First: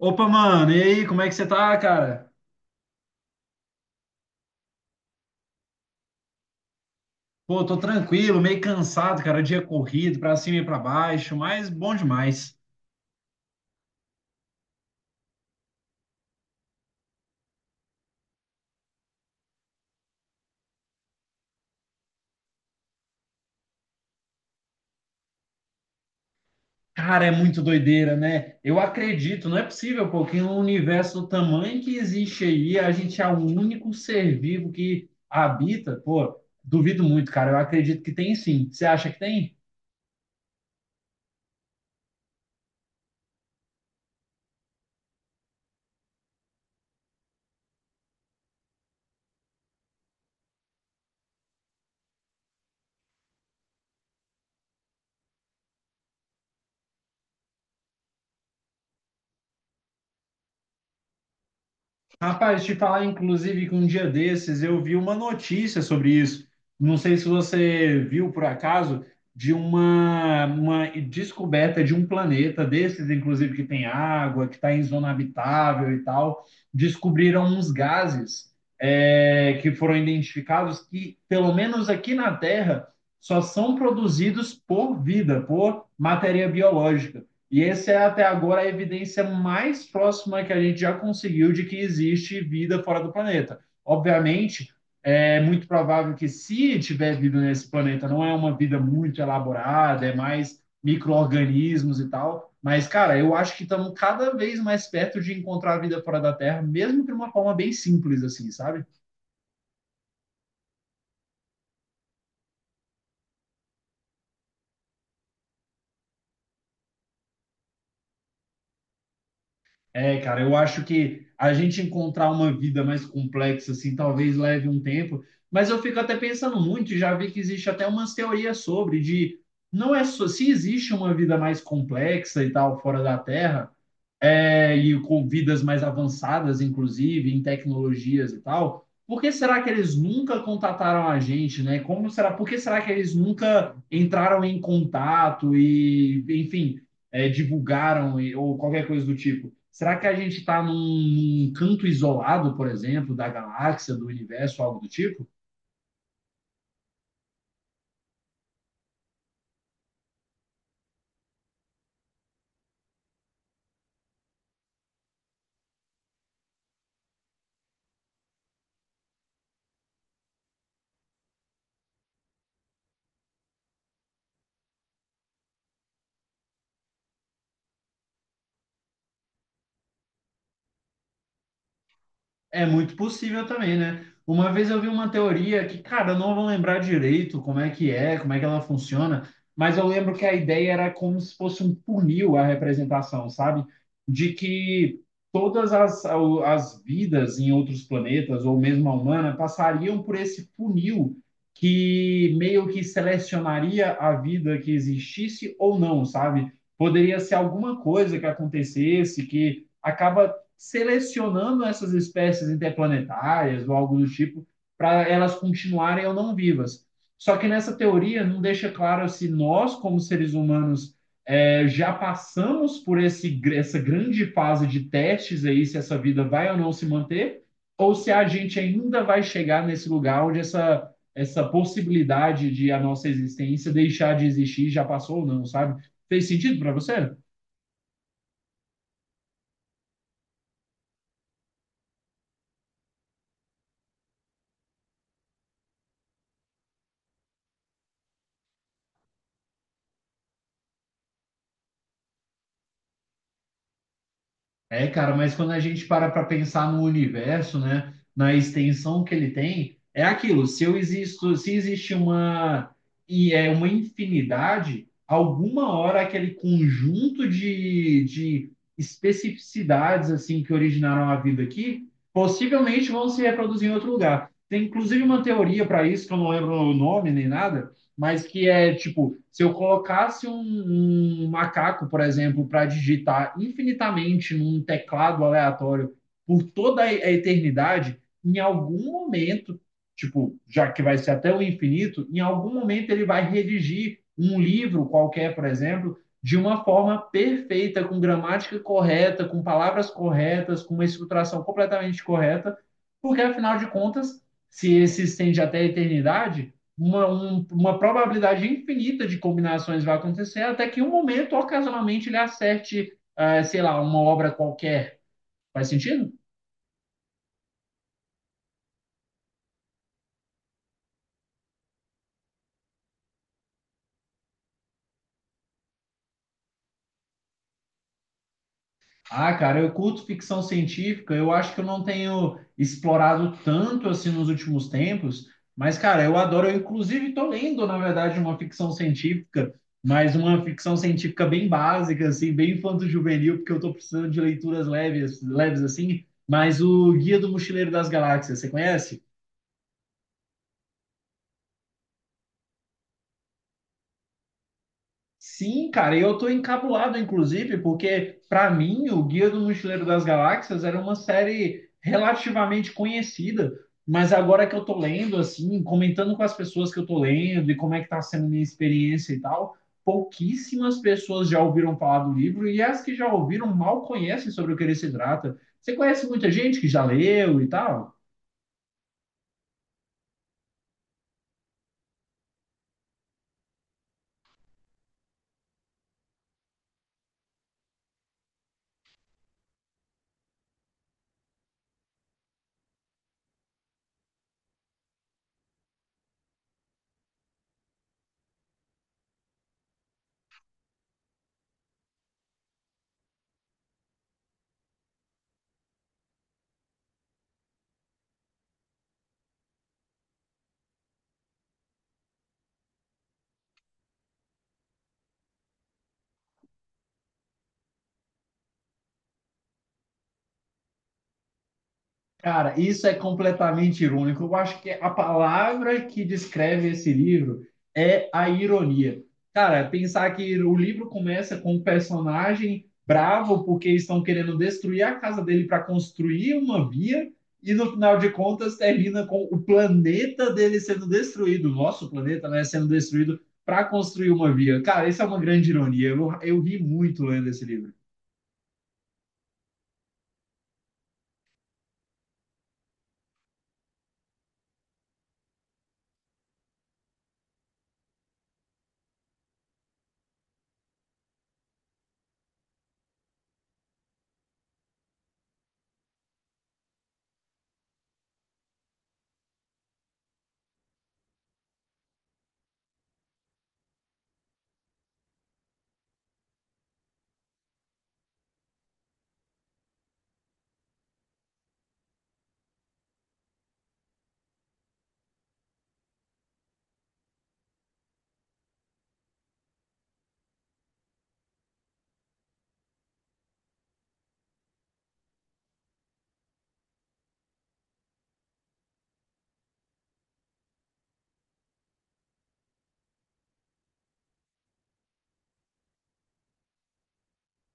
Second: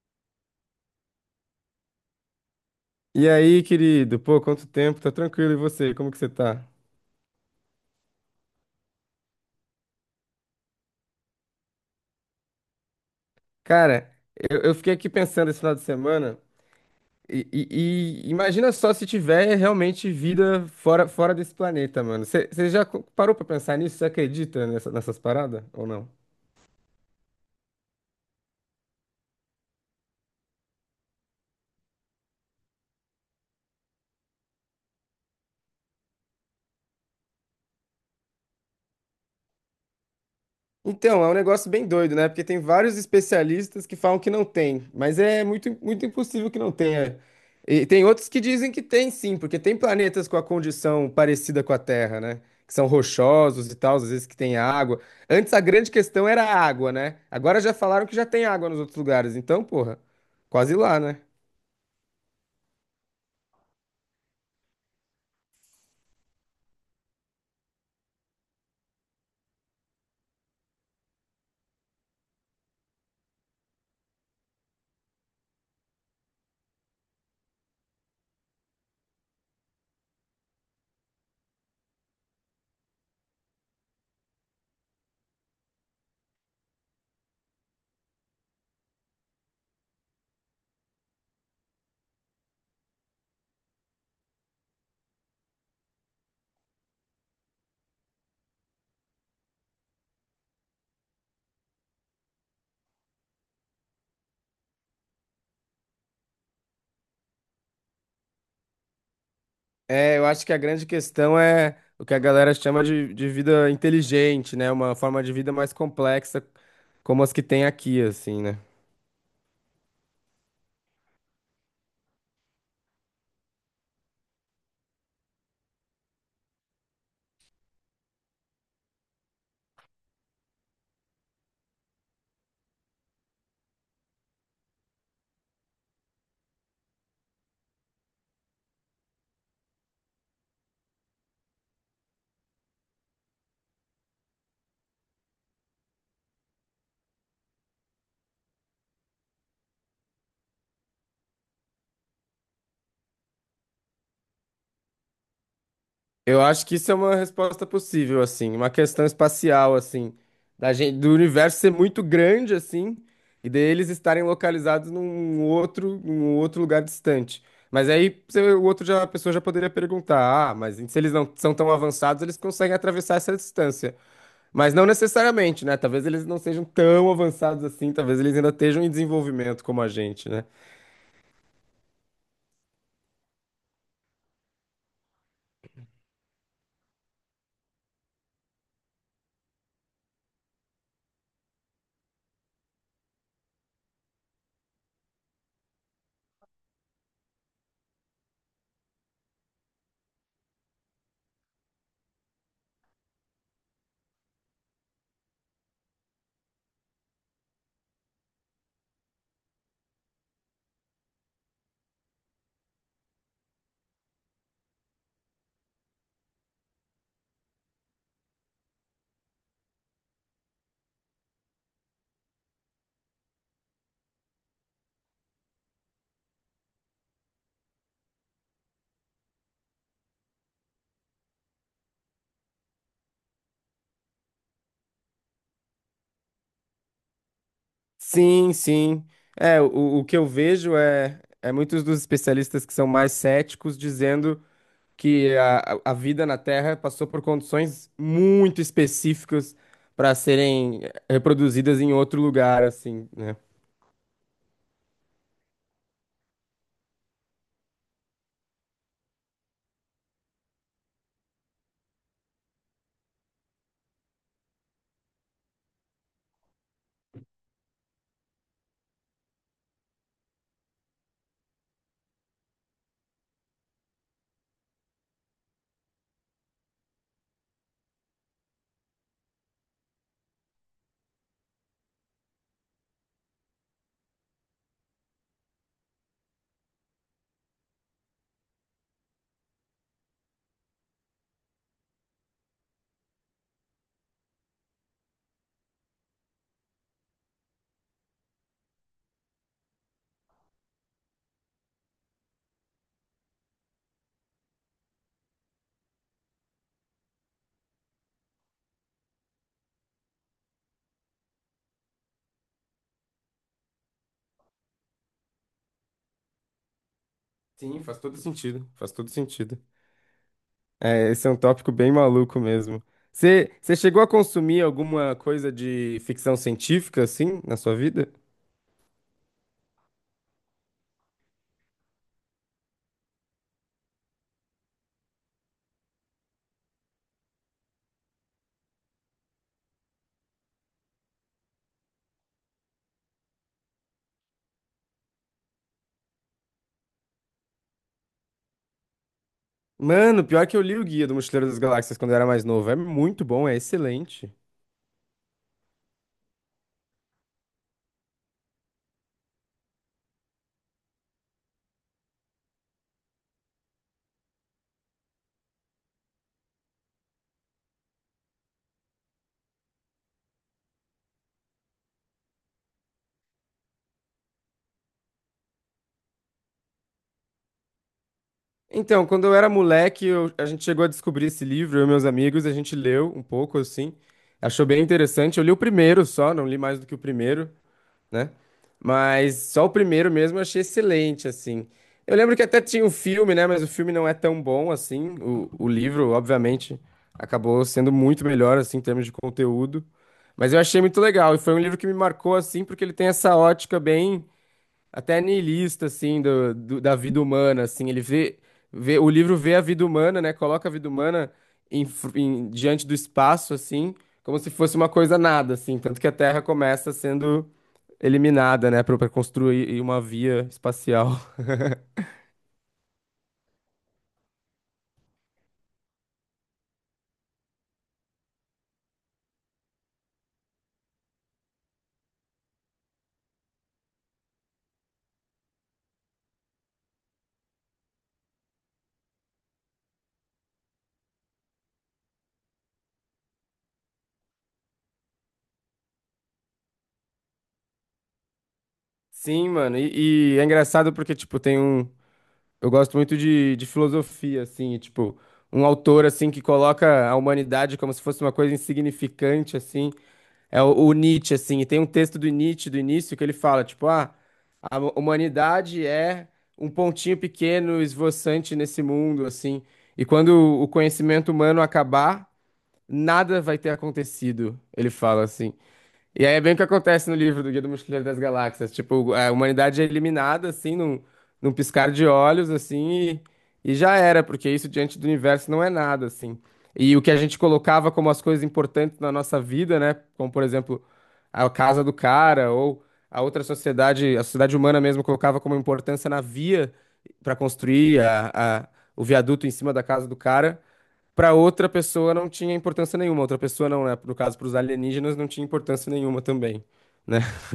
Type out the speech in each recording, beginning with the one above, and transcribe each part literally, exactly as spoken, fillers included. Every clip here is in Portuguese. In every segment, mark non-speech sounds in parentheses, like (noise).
Opa, mano, e aí, como é que você tá, cara? E aí, querido? Pô, quanto tempo? Tá tranquilo, e você? Como que você tá? Pô, tô tranquilo, meio cansado, cara, dia corrido, pra cima e pra baixo, mas bom demais. Cara, eu, eu fiquei aqui pensando esse final de semana e, e- e imagina só se tiver realmente vida fora, fora desse planeta, mano. Você já co- parou pra pensar nisso? Você acredita nessa- nessas paradas ou não? Cara, é muito doideira, né? Eu acredito, não é possível, pô, que no universo do tamanho que existe aí, a gente é o único ser vivo que habita, pô, duvido muito, cara, eu acredito que tem sim. Você acha que tem? Então, é um negócio bem doido, né? Porque tem vários especialistas que falam que não tem, mas é muito, muito impossível que não tenha. E tem outros que dizem que tem sim, porque tem planetas com a condição parecida com a Terra, né? Que são rochosos e tal, às vezes que tem água. Antes a grande questão era a água, né? Agora já falaram que já tem água nos outros lugares, então, porra, quase lá, né? Rapaz, te falar, inclusive, que um dia desses eu vi uma notícia sobre isso. Não sei se você viu por acaso, de uma, uma descoberta de um planeta desses, inclusive, que tem água, que está em zona habitável e tal. Descobriram uns gases, é, que foram identificados que, pelo menos aqui na Terra, só são produzidos por vida, por matéria biológica. E essa é até agora a evidência mais próxima que a gente já conseguiu de que existe vida fora do planeta. Obviamente, é muito provável que se tiver vida nesse planeta, não é uma vida muito elaborada, é mais micro-organismos e tal. Mas, cara, eu acho que estamos cada vez mais perto de encontrar vida fora da Terra, mesmo de uma forma bem simples, assim, sabe? É, eu acho que a grande questão é o que a galera chama de, de vida inteligente, né? Uma forma de vida mais complexa, como as que tem aqui, assim, né? É, cara, eu acho que a gente encontrar uma vida mais complexa, assim, talvez leve um tempo, mas eu fico até pensando muito, e já vi que existe até umas teorias sobre, de não é só, se existe uma vida mais complexa e tal, fora da Terra, é, e com vidas mais avançadas, inclusive, em tecnologias e tal, por que será que eles nunca contataram a gente, né? Como será, por que será que eles nunca entraram em contato e, enfim é, divulgaram ou qualquer coisa do tipo. Será que a gente está num, num canto isolado, por exemplo, da galáxia, do universo, algo do tipo? Eu acho que isso é uma resposta possível, assim, uma questão espacial, assim, da gente, do universo ser muito grande, assim, e deles estarem localizados num outro, num outro lugar distante. Mas aí você- o outro já, a pessoa já poderia perguntar: ah, mas se eles não são tão avançados, eles conseguem atravessar essa distância. Mas não necessariamente, né? Talvez eles não sejam tão avançados assim, talvez eles ainda estejam em desenvolvimento como a gente, né? É muito possível também, né? Uma vez eu vi uma teoria que, cara, eu não vou lembrar direito como é que é, como é que ela funciona, mas eu lembro que a ideia era como se fosse um funil a representação, sabe? De que todas as, as vidas em outros planetas, ou mesmo a humana, passariam por esse funil que meio que selecionaria a vida que existisse ou não, sabe? Poderia ser alguma coisa que acontecesse que acaba selecionando essas espécies interplanetárias ou algo do tipo para elas continuarem ou não vivas. Só que nessa teoria não deixa claro se nós, como seres humanos, é, já passamos por esse, essa grande fase de testes aí, se essa vida vai ou não se manter, ou se a gente ainda vai chegar nesse lugar onde essa, essa possibilidade de a nossa existência deixar de existir já passou ou não, sabe? Fez sentido para você? Sim, sim. É, o, o que eu vejo é, é muitos dos especialistas que são mais céticos dizendo que a, a a vida na Terra passou por condições muito específicas para serem reproduzidas em outro lugar, assim, né? É, cara, mas quando a gente para para pensar no universo, né, na extensão que ele tem, é aquilo. Se eu existo, se existe uma e é uma infinidade, alguma hora aquele conjunto de, de especificidades assim que originaram a vida aqui, possivelmente vão se reproduzir em outro lugar. Tem inclusive uma teoria para isso que eu não lembro o nome nem nada, mas que é tipo, se eu colocasse um, um macaco, por exemplo, para digitar infinitamente num teclado aleatório por toda a eternidade, em algum momento, tipo, já que vai ser até o infinito, em algum momento ele vai redigir um livro qualquer, por exemplo, de uma forma perfeita, com gramática correta, com palavras corretas, com uma estruturação completamente correta, porque afinal de contas, se ele se estende até a eternidade, uma, um- uma probabilidade infinita de combinações vai acontecer, até que em um momento, ocasionalmente, ele acerte, ah, sei lá, uma obra qualquer. Faz sentido? Sim, faz todo sentido. Faz todo sentido. É, esse é um tópico bem maluco mesmo. Você você chegou a consumir alguma coisa de ficção científica, assim, na sua vida? Ah, cara, eu curto ficção científica, eu acho que eu não tenho explorado tanto assim nos últimos tempos, mas, cara, eu adoro, eu inclusive estou lendo, na verdade, uma ficção científica, mas uma ficção científica bem básica, assim, bem infanto-juvenil, porque eu estou precisando de leituras leves, leves assim, mas o Guia do Mochileiro das Galáxias, você conhece? Mano, pior que eu li o Guia do Mochileiro das Galáxias quando eu era mais novo. É muito bom, é excelente. Sim, cara, e eu tô encabulado, inclusive, porque para mim o Guia do Mochileiro das Galáxias era uma série relativamente conhecida, mas agora que eu tô lendo, assim, comentando com as pessoas que eu tô lendo e como é que tá sendo a minha experiência e tal, pouquíssimas pessoas já ouviram falar do livro e as que já ouviram mal conhecem sobre o que ele se trata. Você conhece muita gente que já leu e tal? Então, quando eu era moleque, eu- a gente chegou a descobrir esse livro, eu e meus amigos, a gente leu um pouco assim, achou bem interessante. Eu li o primeiro só, não li mais do que o primeiro, né? Mas só o primeiro mesmo eu achei excelente, assim. Eu lembro que até tinha o filme, né? Mas o filme não é tão bom assim. O, o livro, obviamente, acabou sendo muito melhor, assim, em termos de conteúdo. Mas eu achei muito legal, e foi um livro que me marcou, assim, porque ele tem essa ótica bem até niilista, assim, do, do- da vida humana, assim, ele vê, vê, o livro vê a vida humana, né, coloca a vida humana em, fr- em- diante do espaço, assim, como se fosse uma coisa nada, assim, tanto que a Terra começa sendo eliminada, né, para construir uma via espacial. (laughs) Cara, isso é completamente irônico. Eu acho que a palavra que descreve esse livro é a ironia. Cara, pensar que o livro começa com um personagem bravo porque estão querendo destruir a casa dele para construir uma via e no final de contas termina com o planeta dele sendo destruído, o nosso planeta, né, sendo destruído para construir uma via. Cara, isso é uma grande ironia. Eu, eu ri muito lendo esse livro. Sim, mano, e, e é engraçado porque, tipo, tem um... Eu gosto muito de, de filosofia, assim, e, tipo, um autor, assim, que coloca a humanidade como se fosse uma coisa insignificante, assim. É o, o Nietzsche, assim, e tem um texto do Nietzsche do início que ele fala, tipo, ah, a humanidade é um pontinho pequeno esvoaçante nesse mundo, assim, e quando o conhecimento humano acabar, nada vai ter acontecido, ele fala assim. E aí é bem o que acontece no livro do Guia do Mochileiro das Galáxias. Tipo, a humanidade é eliminada, assim, num, num piscar de olhos, assim, e, e já era, porque isso diante do universo não é nada, assim. E o que a gente colocava como as coisas importantes na nossa vida, né? Como, por exemplo, a casa do cara, ou a outra sociedade, a sociedade humana mesmo colocava como importância na via para construir a, a- o viaduto em cima da casa do cara para outra pessoa não tinha importância nenhuma. Outra pessoa não, né? No caso, para os alienígenas não tinha importância nenhuma também, né? (laughs)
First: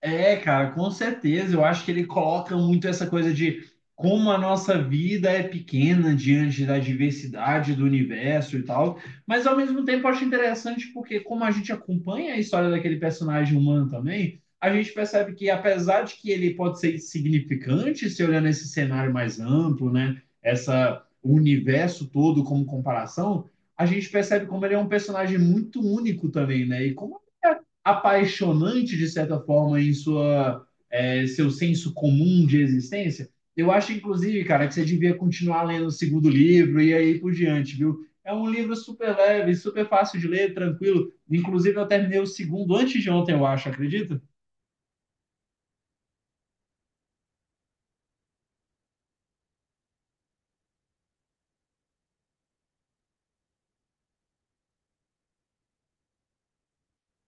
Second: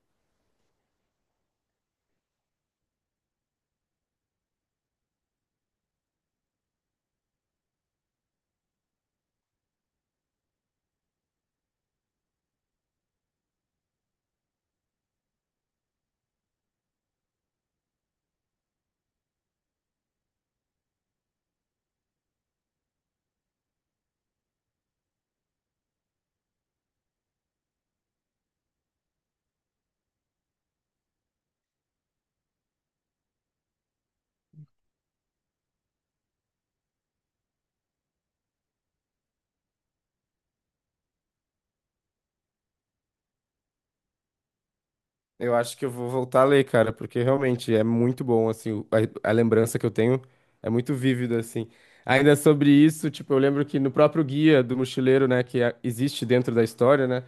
É, cara, com certeza. Eu acho que ele coloca muito essa coisa de como a nossa vida é pequena diante da diversidade do universo e tal. Mas ao mesmo tempo eu acho interessante porque como a gente acompanha a história daquele personagem humano também, a gente percebe que apesar de que ele pode ser insignificante se olhar nesse cenário mais amplo, né? Essa o universo todo como comparação, a gente percebe como ele é um personagem muito único também, né? E como é apaixonante, de certa forma, em sua, é, seu senso comum de existência. Eu acho, inclusive, cara, que você devia continuar lendo o segundo livro e aí por diante, viu? É um livro super leve, super fácil de ler, tranquilo. Inclusive, eu terminei o segundo antes de ontem, eu acho, acredita? Eu acho que eu vou voltar a ler, cara, porque realmente é muito bom, assim, o- a, a lembrança que eu tenho é muito vívida, assim. Ainda sobre isso, tipo, eu lembro que no próprio Guia do Mochileiro, né, que a- existe dentro da história, né?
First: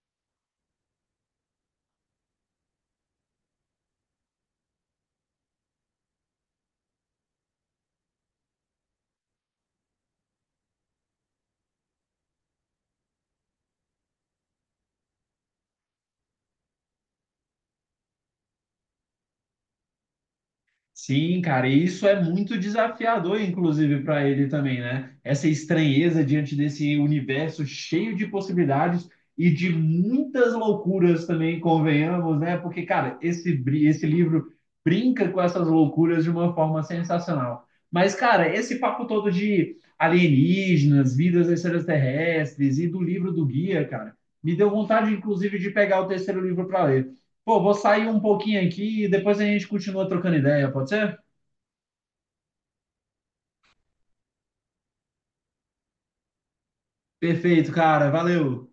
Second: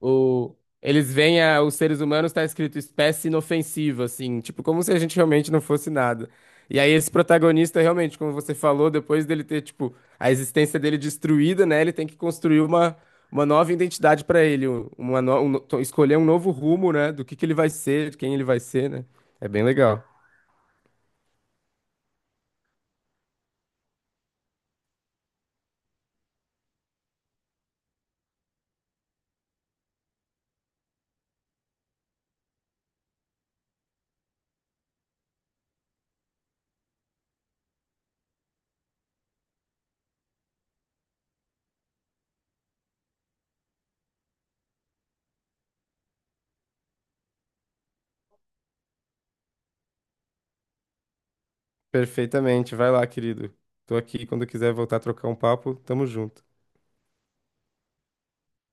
O, eles veem a- os seres humanos, tá escrito espécie inofensiva, assim, tipo, como se a gente realmente não fosse nada. E aí esse protagonista, realmente, como você falou, depois dele ter, tipo, a existência dele destruída, né, ele tem que construir uma, uma nova identidade pra ele, um- uma no- um no- to- escolher um novo rumo, né, do que que ele vai ser, de quem ele vai ser, né. É bem legal. Sim, cara, e isso é muito desafiador, inclusive, para ele também, né? Essa estranheza diante desse universo cheio de possibilidades e de muitas loucuras também, convenhamos, né? Porque, cara, esse, bri- esse livro brinca com essas loucuras de uma forma sensacional. Mas, cara, esse papo todo de alienígenas, vidas extraterrestres e do livro do guia, cara, me deu vontade, inclusive, de pegar o terceiro livro para ler. Pô, vou sair um pouquinho aqui e depois a gente continua trocando ideia, pode ser? Perfeitamente. Vai lá, querido. Tô aqui, quando quiser voltar a trocar um papo, tamo junto. Perfeito, cara. Valeu.